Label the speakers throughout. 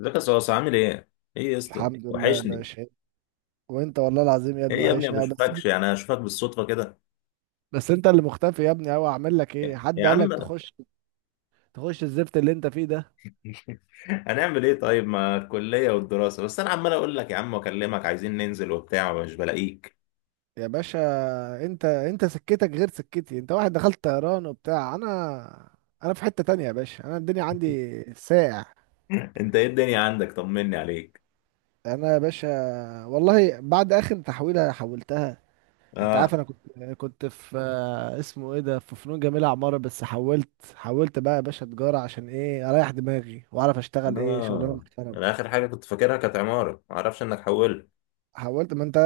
Speaker 1: ازيك يا صوص؟ عامل ايه؟ ايه يا اسطى؟
Speaker 2: الحمد لله يا
Speaker 1: وحشني.
Speaker 2: باشا. وانت والله العظيم يا ابني،
Speaker 1: ايه يا ابني، ما
Speaker 2: وحشني أوي بس.
Speaker 1: بشوفكش، يعني اشوفك بالصدفة كده.
Speaker 2: بس انت اللي مختفي يا ابني اوي، اعمل لك
Speaker 1: يا
Speaker 2: ايه؟ حد
Speaker 1: يا
Speaker 2: قال
Speaker 1: عم.
Speaker 2: لك تخش الزفت اللي انت فيه ده
Speaker 1: هنعمل ايه طيب مع الكلية والدراسة؟ بس انا عمال اقول لك يا عم واكلمك، عايزين ننزل وبتاع ومش بلاقيك.
Speaker 2: يا باشا. انت سكتك غير سكتي، انت واحد دخلت طيران وبتاع. انا في حتة تانية يا باشا، انا الدنيا عندي ساقع.
Speaker 1: انت ايه الدنيا عندك؟ طمني عليك.
Speaker 2: انا يا باشا والله بعد اخر تحويلة حولتها، انت عارف.
Speaker 1: اه
Speaker 2: انا كنت في اسمه ايه ده في فنون جميلة عمارة، بس حولت بقى يا باشا تجارة، عشان ايه؟ اريح دماغي، واعرف اشتغل ايه، شغلانة
Speaker 1: اه، انا
Speaker 2: محترمة.
Speaker 1: اخر حاجة كنت فاكرها كانت عمارة، ما اعرفش انك حولت.
Speaker 2: حاولت ما انت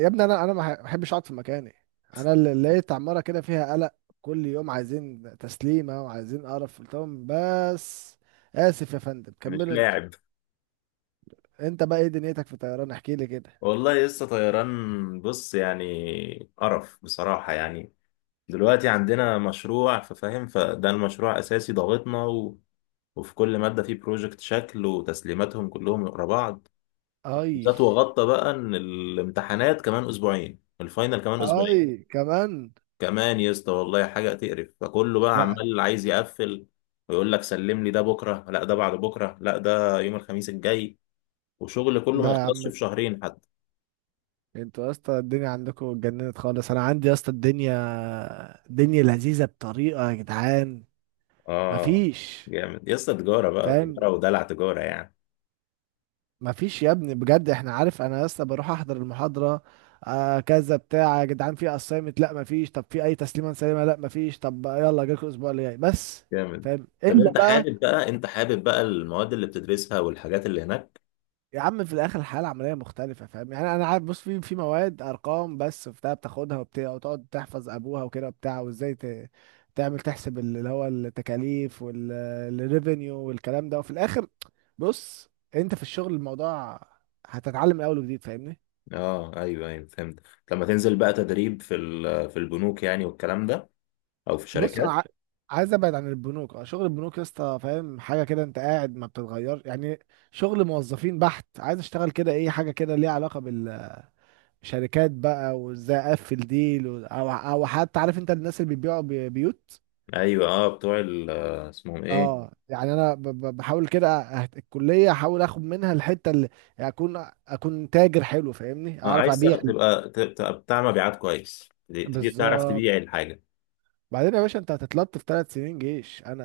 Speaker 2: يا ابني، انا ما بحبش اقعد في مكاني. انا اللي لقيت عماره كده فيها قلق، كل يوم عايزين تسليمه وعايزين قرف. قلت لهم بس، اسف يا فندم
Speaker 1: مش
Speaker 2: كملوا انتوا.
Speaker 1: لاعب.
Speaker 2: انت بقى ايه دنيتك في الطيران؟ احكي لي كده.
Speaker 1: والله لسه طيران، بص يعني قرف بصراحة يعني. دلوقتي عندنا مشروع ففاهم، فده المشروع اساسي ضاغطنا. وفي كل مادة فيه بروجكت شكل، وتسليماتهم كلهم ورا بعض
Speaker 2: اي،
Speaker 1: بالذات. وغطى بقى ان الامتحانات كمان اسبوعين، الفاينل كمان اسبوعين.
Speaker 2: اي كمان؟
Speaker 1: كمان يا اسطى، والله حاجة تقرف. فكله بقى
Speaker 2: لا
Speaker 1: عمال عايز يقفل ويقول لك سلم لي ده بكرة، لا ده بعد بكرة، لا ده يوم الخميس الجاي. وشغل كله ما
Speaker 2: لا يا
Speaker 1: يخلصش
Speaker 2: عم،
Speaker 1: في شهرين حتى.
Speaker 2: انتوا يا اسطى الدنيا عندكم اتجننت خالص. انا عندي يا اسطى، الدنيا لذيذه بطريقه يا جدعان،
Speaker 1: اه.
Speaker 2: مفيش.
Speaker 1: جامد يا اسطى. تجارة بقى،
Speaker 2: فاهم؟
Speaker 1: تجارة ودلع، تجارة يعني.
Speaker 2: ما فيش يا ابني بجد، احنا عارف انا لسه بروح احضر المحاضره، آه كذا بتاع يا جدعان. في اسايمنت؟ لا ما فيش. طب في اي تسليمه سليمه؟ لا ما فيش. طب يلا، جاكوا الاسبوع اللي جاي بس.
Speaker 1: جامد.
Speaker 2: فاهم
Speaker 1: طب
Speaker 2: الا
Speaker 1: انت
Speaker 2: بقى؟
Speaker 1: حابب بقى، انت حابب بقى المواد اللي بتدرسها والحاجات اللي هناك؟
Speaker 2: يا عم في الاخر الحياه العمليه مختلفه، فاهم يعني؟ انا عارف، بص، في مواد ارقام بس وبتاع، بتاخدها وبتاع وتقعد تحفظ ابوها وكده وبتاع، وازاي تعمل تحسب اللي هو التكاليف والريفينيو والكلام ده، وفي الاخر بص، انت في الشغل الموضوع هتتعلم من اول وجديد، فاهمني؟
Speaker 1: اه ايوه ايوه فهمت. لما تنزل بقى تدريب في في البنوك يعني والكلام ده، او في
Speaker 2: بص،
Speaker 1: شركات.
Speaker 2: عايز ابعد عن البنوك. اه شغل البنوك يا اسطى فاهم حاجه كده، انت قاعد ما بتتغير يعني، شغل موظفين بحت. عايز اشتغل كده ايه، حاجه كده ليها علاقه بالشركات بقى، وازاي اقفل ديل او حتى، عارف انت الناس اللي بيبيعوا بيوت.
Speaker 1: ايوه اه، بتوع اسمهم ايه.
Speaker 2: اه يعني انا بحاول كده، الكليه احاول اخد منها الحته اللي يعني اكون تاجر حلو، فاهمني؟
Speaker 1: اه،
Speaker 2: اعرف
Speaker 1: عايز
Speaker 2: ابيع.
Speaker 1: تبقى بتاع مبيعات كويس، تبي تعرف
Speaker 2: بالظبط.
Speaker 1: تبيع الحاجه.
Speaker 2: بعدين يا باشا انت هتتلطف في 3 سنين جيش، انا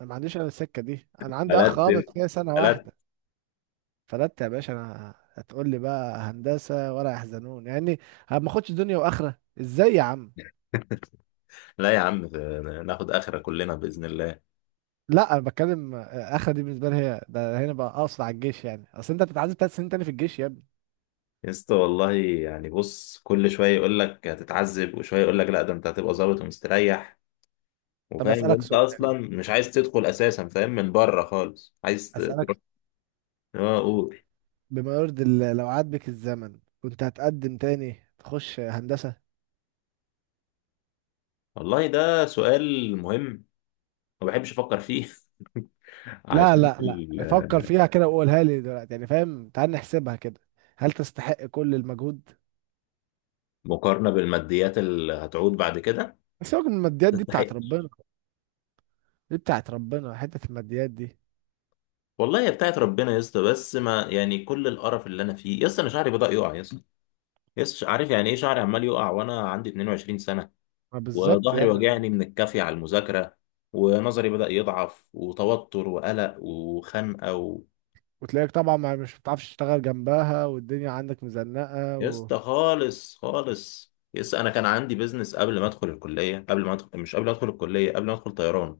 Speaker 2: انا ما عنديش، انا السكه دي انا عندي اخ
Speaker 1: بلد
Speaker 2: اه، بس
Speaker 1: بنت،
Speaker 2: هي سنه
Speaker 1: بلد.
Speaker 2: واحده فلت يا باشا، انا هتقول لي بقى هندسه ولا يحزنون يعني؟ ما اخدش دنيا واخره، ازاي يا عم؟
Speaker 1: لا يا عم، ناخد اخره كلنا باذن الله.
Speaker 2: لا انا بتكلم اخره دي بالنسبه لي هي ده هنا بقى، اقصد على الجيش يعني، اصل انت بتتعذب 3 سنين تاني في الجيش يا ابني.
Speaker 1: يسطا والله يعني بص، كل شويه يقول لك هتتعذب، وشويه يقول لك لا ده انت هتبقى ظابط ومستريح
Speaker 2: طب
Speaker 1: وفاهم،
Speaker 2: اسالك
Speaker 1: وانت
Speaker 2: سؤال،
Speaker 1: اصلا مش عايز تدخل اساسا فاهم من بره خالص، عايز ت...
Speaker 2: اسالك،
Speaker 1: اه قول.
Speaker 2: بما يرضي الله، لو عاد بك الزمن كنت هتقدم تاني تخش هندسه؟
Speaker 1: والله ده سؤال مهم، ما بحبش افكر فيه.
Speaker 2: لا
Speaker 1: عشان
Speaker 2: لا
Speaker 1: في
Speaker 2: لا، فكر فيها كده وقولها لي دلوقتي يعني، فاهم؟ تعال نحسبها كده، هل تستحق كل المجهود؟
Speaker 1: المقارنه بالماديات اللي هتعود بعد كده،
Speaker 2: سيبك من الماديات دي بتاعت
Speaker 1: تستحق.
Speaker 2: ربنا، دي بتاعت ربنا حته الماديات دي.
Speaker 1: والله هي بتاعت ربنا يا اسطى، بس ما يعني كل القرف اللي انا فيه يا اسطى. انا شعري بدأ يقع يا اسطى. يا اسطى عارف يعني ايه شعري عمال يقع وانا عندي 22 سنه.
Speaker 2: ما بالظبط يا
Speaker 1: وظهري
Speaker 2: ابني،
Speaker 1: واجعني من الكافي على المذاكره، ونظري بدأ يضعف، وتوتر وقلق وخنقه و...
Speaker 2: وتلاقيك طبعا ما مش بتعرفش تشتغل جنبها، والدنيا عندك مزنقه
Speaker 1: يا اسطى خالص خالص، يس. انا كان عندي بيزنس قبل ما ادخل الكليه، قبل ما ادخل، مش قبل ما ادخل الكليه، قبل ما ادخل طيران.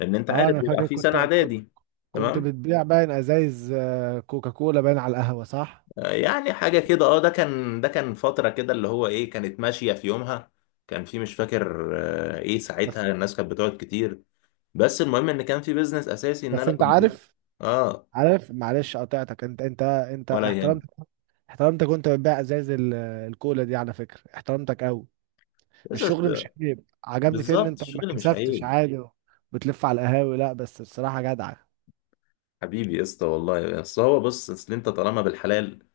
Speaker 1: لان انت
Speaker 2: اه
Speaker 1: عارف
Speaker 2: انا
Speaker 1: بيبقى
Speaker 2: فاكر،
Speaker 1: في سنه
Speaker 2: كنت كنت
Speaker 1: اعدادي،
Speaker 2: كنت
Speaker 1: تمام.
Speaker 2: بتبيع باين ازايز كوكاكولا باين على القهوه، صح؟
Speaker 1: يعني حاجه كده، اه. ده كان، ده كان فتره كده اللي هو ايه، كانت ماشيه في يومها. كان في، مش فاكر. ايه
Speaker 2: بس
Speaker 1: ساعتها الناس كانت بتقعد كتير. بس المهم ان كان في بيزنس اساسي ان
Speaker 2: بس
Speaker 1: انا
Speaker 2: انت
Speaker 1: كنت.
Speaker 2: عارف،
Speaker 1: اه.
Speaker 2: عارف معلش قطعتك، انت
Speaker 1: ولا
Speaker 2: احترمت،
Speaker 1: يهم.
Speaker 2: احترمتك وانت بتبيع ازايز الكولا دي، على فكره احترمتك قوي.
Speaker 1: بس
Speaker 2: الشغل مش عيب، عجبني فيه ان
Speaker 1: بالظبط،
Speaker 2: انت ما
Speaker 1: الشغل مش
Speaker 2: كسفتش
Speaker 1: عيب.
Speaker 2: عادي بتلف على القهاوي. لا بس الصراحه جدع،
Speaker 1: حبيبي يا اسطى والله. بس هو بص، اصل انت طالما بالحلال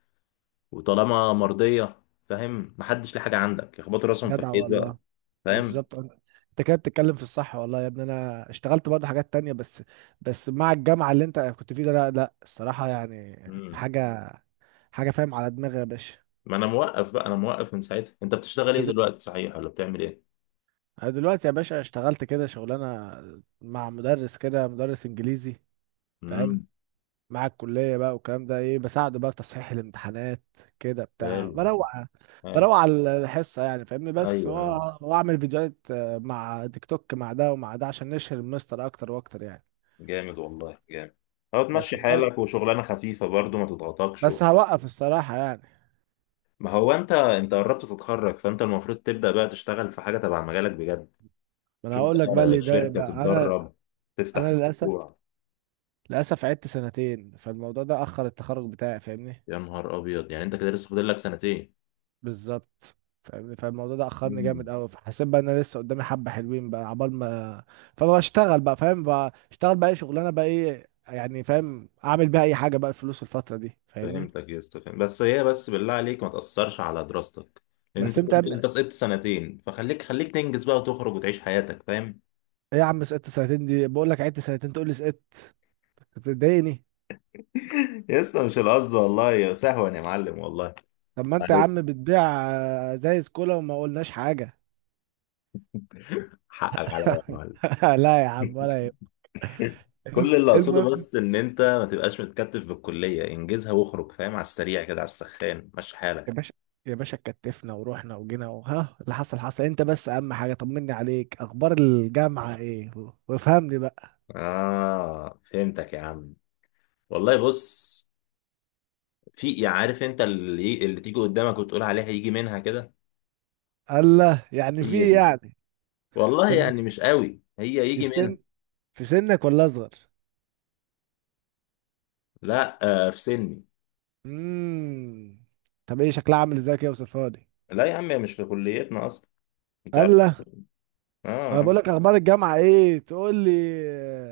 Speaker 1: وطالما مرضيه فاهم، محدش ليه حاجه عندك، يخبطوا راسهم في
Speaker 2: جدع
Speaker 1: الحيط بقى.
Speaker 2: والله.
Speaker 1: فاهم.
Speaker 2: بالظبط، انت كده بتتكلم في الصح. والله يا ابني انا اشتغلت برضه حاجات تانية بس مع الجامعة اللي انت كنت فيه ده لا لا، الصراحة يعني
Speaker 1: مم.
Speaker 2: حاجة حاجة فاهم على دماغي يا باشا.
Speaker 1: ما انا موقف بقى، انا موقف من ساعتها. انت بتشتغل ايه
Speaker 2: انت د-
Speaker 1: دلوقتي صحيح؟ ولا بتعمل ايه؟
Speaker 2: انا دلوقتي يا باشا اشتغلت كده شغلانة مع مدرس كده، مدرس انجليزي، فاهم؟
Speaker 1: امم.
Speaker 2: مع الكلية بقى والكلام ده ايه، بساعده بقى في تصحيح الامتحانات كده بتاع،
Speaker 1: حلو
Speaker 2: بروق
Speaker 1: حلو.
Speaker 2: بروق على الحصة يعني فاهمني. بس
Speaker 1: ايوه آه.
Speaker 2: واعمل فيديوهات مع تيك توك مع ده ومع ده، عشان نشهر المستر اكتر واكتر يعني.
Speaker 1: جامد والله، جامد. هو تمشي
Speaker 2: بس فاهم،
Speaker 1: حالك، وشغلانه خفيفه برضو ما تضغطكش
Speaker 2: بس
Speaker 1: وبتاع.
Speaker 2: هوقف الصراحة يعني.
Speaker 1: ما هو انت قربت تتخرج، فانت المفروض تبدا بقى تشتغل في حاجه تبع مجالك بجد.
Speaker 2: ما انا
Speaker 1: تشوف
Speaker 2: هقول لك بقى اللي
Speaker 1: بقى
Speaker 2: يضايق
Speaker 1: شركه
Speaker 2: بقى انا
Speaker 1: تتدرب، تفتح
Speaker 2: انا للاسف
Speaker 1: مشروع.
Speaker 2: للاسف عدت سنتين، فالموضوع ده اخر التخرج بتاعي، فاهمني؟
Speaker 1: يا نهار ابيض، يعني انت كده لسه فاضل لك سنتين.
Speaker 2: بالظبط. فاهمني، فالموضوع ده اخرني جامد
Speaker 1: مم.
Speaker 2: قوي، فحسيت بقى ان انا لسه قدامي حبة حلوين بقى عبال ما. فبشتغل بقى، فاهم، بشتغل بقى اي شغلانة بقى، ايه يعني فاهم، اعمل بيها اي حاجة بقى، الفلوس الفترة دي، فاهمني؟
Speaker 1: فهمتك يا اسطى، فاهم. بس هي بس بالله عليك ما تأثرش على دراستك، لأن أنت
Speaker 2: بس انت يا
Speaker 1: قلت
Speaker 2: ابني،
Speaker 1: أنت سقطت سنتين، فخليك، خليك تنجز بقى وتخرج وتعيش حياتك، فاهم.
Speaker 2: ايه يا عم سقطت سنتين؟ دي بقول لك عدت سنتين تقول لي سقطت! بتضايقني.
Speaker 1: يا اسطى مش القصد والله، يا سهوا يا معلم والله،
Speaker 2: طب ما انت يا عم
Speaker 1: عليك،
Speaker 2: بتبيع زي سكولا وما قلناش حاجة.
Speaker 1: حقك عليا يا معلم.
Speaker 2: لا يا عم ولا يهمك.
Speaker 1: كل اللي أقصده
Speaker 2: المهم،
Speaker 1: بس إن أنت ما تبقاش متكتف بالكلية، انجزها واخرج، فاهم، على السريع كده، على السخان مش
Speaker 2: يا
Speaker 1: حالك.
Speaker 2: باشا، يا باشا كتفنا ورحنا وجينا، وها اللي حصل حصل. انت بس اهم حاجه طمني عليك، اخبار الجامعه ايه وافهمني بقى.
Speaker 1: آه فهمتك يا عم. والله بص، في، عارف أنت اللي تيجي قدامك وتقول عليها يجي منها،
Speaker 2: الله، يعني في إيه
Speaker 1: كده.
Speaker 2: يعني؟
Speaker 1: والله
Speaker 2: طب دي
Speaker 1: يعني مش قوي، هي
Speaker 2: دي
Speaker 1: يجي منها.
Speaker 2: في سنك ولا اصغر؟
Speaker 1: لا. آه في سني.
Speaker 2: امم. طب ايه شكلها عامل ازاي كده؟ وصفها لي.
Speaker 1: لا يا عم، هي مش في كليتنا اصلا، انت عارف.
Speaker 2: الله! ما انا
Speaker 1: اه.
Speaker 2: بقول لك اخبار الجامعه ايه تقول لي،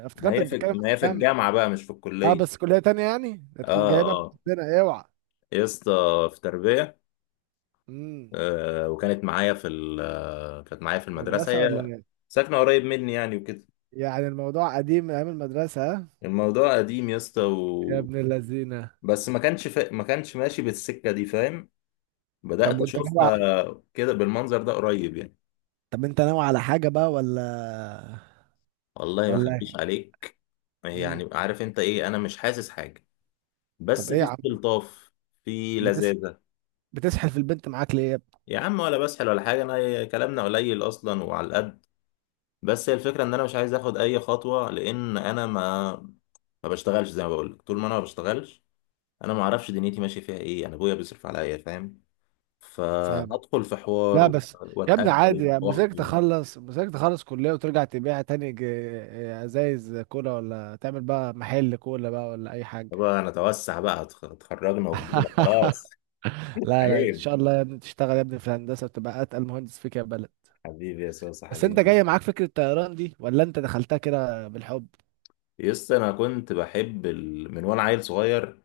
Speaker 2: اه،
Speaker 1: ما
Speaker 2: افتكرتك
Speaker 1: هي في،
Speaker 2: بتتكلم
Speaker 1: ما
Speaker 2: عن
Speaker 1: هي في
Speaker 2: الجامعه.
Speaker 1: الجامعه بقى مش في
Speaker 2: اه
Speaker 1: الكليه.
Speaker 2: بس كليه تانية يعني؟
Speaker 1: اه.
Speaker 2: هتكون جايبها من
Speaker 1: اه
Speaker 2: عندنا اوعى!
Speaker 1: يا اسطى، في تربيه.
Speaker 2: امم.
Speaker 1: آه، وكانت معايا في ال آه، كانت معايا في المدرسه
Speaker 2: مدرسه ولا
Speaker 1: هي،
Speaker 2: إيه؟
Speaker 1: ساكنه قريب مني يعني وكده.
Speaker 2: يعني الموضوع قديم من ايام المدرسة، ها؟
Speaker 1: الموضوع قديم يا اسطى
Speaker 2: يا
Speaker 1: و...
Speaker 2: ابن اللذينة.
Speaker 1: بس ما كانش ماشي بالسكه دي، فاهم.
Speaker 2: طب
Speaker 1: بدات
Speaker 2: وانت ناوي
Speaker 1: اشوفها
Speaker 2: ع-
Speaker 1: كده بالمنظر ده قريب يعني.
Speaker 2: طب انت ناوي على حاجة بقى ولا
Speaker 1: والله ما
Speaker 2: ولا
Speaker 1: اخبيش عليك،
Speaker 2: مم.
Speaker 1: يعني عارف انت ايه؟ انا مش حاسس حاجه،
Speaker 2: طب
Speaker 1: بس
Speaker 2: ايه
Speaker 1: في
Speaker 2: يا عم،
Speaker 1: استلطاف، في
Speaker 2: بتس...
Speaker 1: لذاذة.
Speaker 2: بتسحل في البنت معاك ليه يا ابني؟
Speaker 1: يا عم ولا بسحل ولا حاجة، أنا كلامنا قليل أصلا وعلى القد. بس هي الفكرة إن أنا مش عايز آخد أي خطوة، لأن أنا ما، ما بشتغلش زي ما بقول لك. طول ما أنا ما بشتغلش، أنا ما أعرفش دنيتي ماشية فيها إيه. أنا أبويا بيصرف عليا فاهم،
Speaker 2: فاهم.
Speaker 1: فهدخل في حوار
Speaker 2: لا بس يا ابني عادي،
Speaker 1: وأتقدم
Speaker 2: يا
Speaker 1: وأخطب.
Speaker 2: مزاجك تخلص كلية وترجع تبيع تاني ازايز كولا، ولا تعمل بقى محل كولا بقى، ولا اي حاجة.
Speaker 1: طبعا أنا أتوسع بقى، اتخرجنا وفضلنا خلاص.
Speaker 2: لا لا، ان
Speaker 1: عيب.
Speaker 2: شاء الله يا ابني تشتغل يا ابني في الهندسة، وتبقى اتقل مهندس فيك يا بلد.
Speaker 1: حبيبي يا سوسة،
Speaker 2: بس انت
Speaker 1: حبيبي.
Speaker 2: جاي معاك فكرة الطيران دي، ولا انت دخلتها كده بالحب؟
Speaker 1: يس، أنا كنت بحب من وأنا عيل صغير،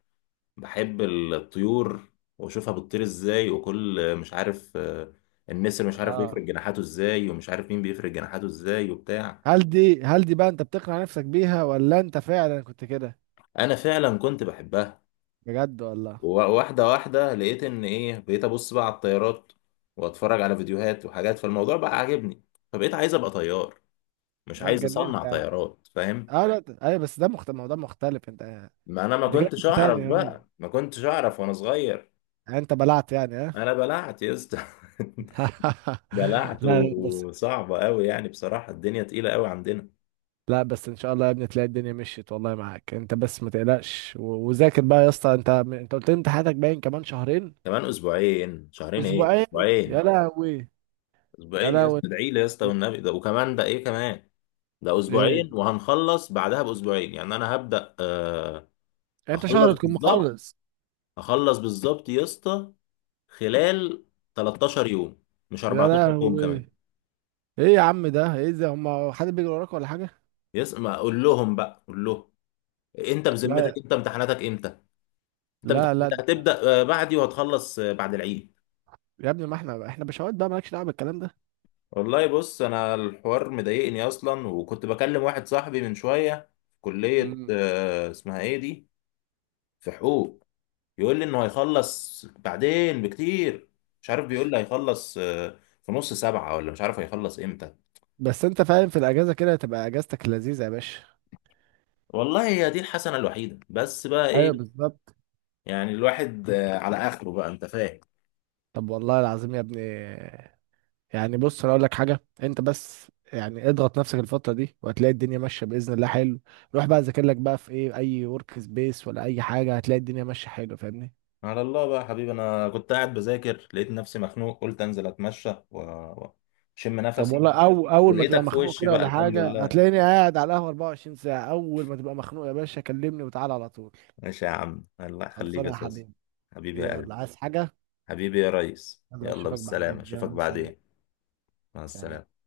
Speaker 1: بحب الطيور واشوفها بتطير ازاي، وكل مش عارف، النسر مش عارف بيفرد
Speaker 2: اه،
Speaker 1: جناحاته ازاي، ومش عارف مين بيفرد جناحاته ازاي وبتاع.
Speaker 2: هل دي بقى انت بتقنع نفسك بيها ولا انت فعلا كنت كده؟
Speaker 1: انا فعلا كنت بحبها.
Speaker 2: بجد والله؟
Speaker 1: وواحده واحده لقيت ان ايه، بقيت ابص بقى على الطيارات، واتفرج على فيديوهات وحاجات، فالموضوع بقى عاجبني. فبقيت عايز ابقى طيار، مش
Speaker 2: ده
Speaker 1: عايز
Speaker 2: اتجننت
Speaker 1: اصنع
Speaker 2: يعني.
Speaker 1: طيارات فاهم.
Speaker 2: اه لا ايوه، بس ده مختلف، موضوع مختلف انت.
Speaker 1: ما انا ما
Speaker 2: انت كده
Speaker 1: كنتش
Speaker 2: كنت
Speaker 1: اعرف
Speaker 2: تاني؟ اه،
Speaker 1: بقى، ما كنتش اعرف وانا صغير.
Speaker 2: يعني انت بلعت يعني؟ اه.
Speaker 1: انا بلعت يا اسطى. بلعت
Speaker 2: لا لا بس،
Speaker 1: وصعبه قوي يعني بصراحه، الدنيا تقيله قوي عندنا.
Speaker 2: لا بس ان شاء الله يا ابني تلاقي الدنيا مشيت، والله معاك انت بس ما تقلقش وذاكر بقى يا اسطى. انت قلت لي امتحاناتك باين كمان شهرين،
Speaker 1: كمان اسبوعين، شهرين ايه،
Speaker 2: اسبوعين؟ يا
Speaker 1: اسبوعين.
Speaker 2: لهوي. يا
Speaker 1: اسبوعين يا اسطى،
Speaker 2: لهوي،
Speaker 1: ادعي لي يا اسطى
Speaker 2: ايه؟
Speaker 1: والنبي. ده وكمان ده ايه كمان، ده
Speaker 2: إيه؟
Speaker 1: اسبوعين وهنخلص بعدها باسبوعين، يعني انا هبدأ آه.
Speaker 2: انت شهر
Speaker 1: هخلص
Speaker 2: تكون
Speaker 1: بالظبط،
Speaker 2: مخلص؟
Speaker 1: هخلص بالظبط يا اسطى، خلال 13 يوم، مش
Speaker 2: يا
Speaker 1: 14 يوم
Speaker 2: لهوي.
Speaker 1: كمان.
Speaker 2: ايه يا عم، ده ايه ده، هم حد بيجري وراك ولا حاجه؟
Speaker 1: يس، ما اقول لهم بقى، قول لهم. انت بذمتك
Speaker 2: لا
Speaker 1: انت امتحاناتك امتى؟ انت
Speaker 2: لا لا
Speaker 1: امتحاناتك هتبدأ بعدي، وهتخلص بعد العيد.
Speaker 2: يا ابني، ما احنا بشوات بقى، مالكش دعوه بالكلام ده.
Speaker 1: والله بص، انا الحوار مضايقني اصلا. وكنت بكلم واحد صاحبي من شويه في كليه
Speaker 2: مم.
Speaker 1: اسمها ايه دي، في حقوق. يقول لي انه هيخلص بعدين بكتير، مش عارف بيقول لي هيخلص في نص سبعة ولا مش عارف هيخلص امتى.
Speaker 2: بس انت فاهم، في الاجازه كده تبقى اجازتك اللذيذه يا باشا.
Speaker 1: والله هي دي الحسنه الوحيده بس بقى
Speaker 2: ايوه
Speaker 1: ايه.
Speaker 2: بالظبط.
Speaker 1: يعني الواحد على اخره بقى، انت فاهم.
Speaker 2: طب والله العظيم يا ابني، يعني بص انا اقول لك حاجه، انت بس يعني اضغط نفسك الفتره دي، وهتلاقي الدنيا ماشيه باذن الله، حلو؟ روح بقى ذاكر لك بقى في ايه، اي ورك سبيس ولا اي حاجه، هتلاقي الدنيا ماشيه حلو، فاهمني؟
Speaker 1: على الله بقى يا حبيبي، انا كنت قاعد بذاكر لقيت نفسي مخنوق، قلت انزل اتمشى واشم
Speaker 2: طب
Speaker 1: نفسي،
Speaker 2: والله، أول ما تبقى
Speaker 1: ولقيتك في
Speaker 2: مخنوق
Speaker 1: وشي
Speaker 2: كده
Speaker 1: بقى،
Speaker 2: ولا
Speaker 1: الحمد
Speaker 2: حاجة،
Speaker 1: لله.
Speaker 2: هتلاقيني قاعد على القهوة 24 ساعة، أول ما تبقى مخنوق يا باشا كلمني وتعالى على طول.
Speaker 1: ماشي يا عم، الله يخليك
Speaker 2: خلصانة
Speaker 1: يا
Speaker 2: يا
Speaker 1: صوص.
Speaker 2: حبيبي.
Speaker 1: حبيبي يا
Speaker 2: يلا،
Speaker 1: قلبي.
Speaker 2: عايز حاجة؟
Speaker 1: حبيبي يا ريس،
Speaker 2: يلا
Speaker 1: يلا
Speaker 2: أشوفك
Speaker 1: بالسلامة
Speaker 2: بعدين،
Speaker 1: اشوفك
Speaker 2: يلا سلام.
Speaker 1: بعدين. مع
Speaker 2: سلام.
Speaker 1: السلامة.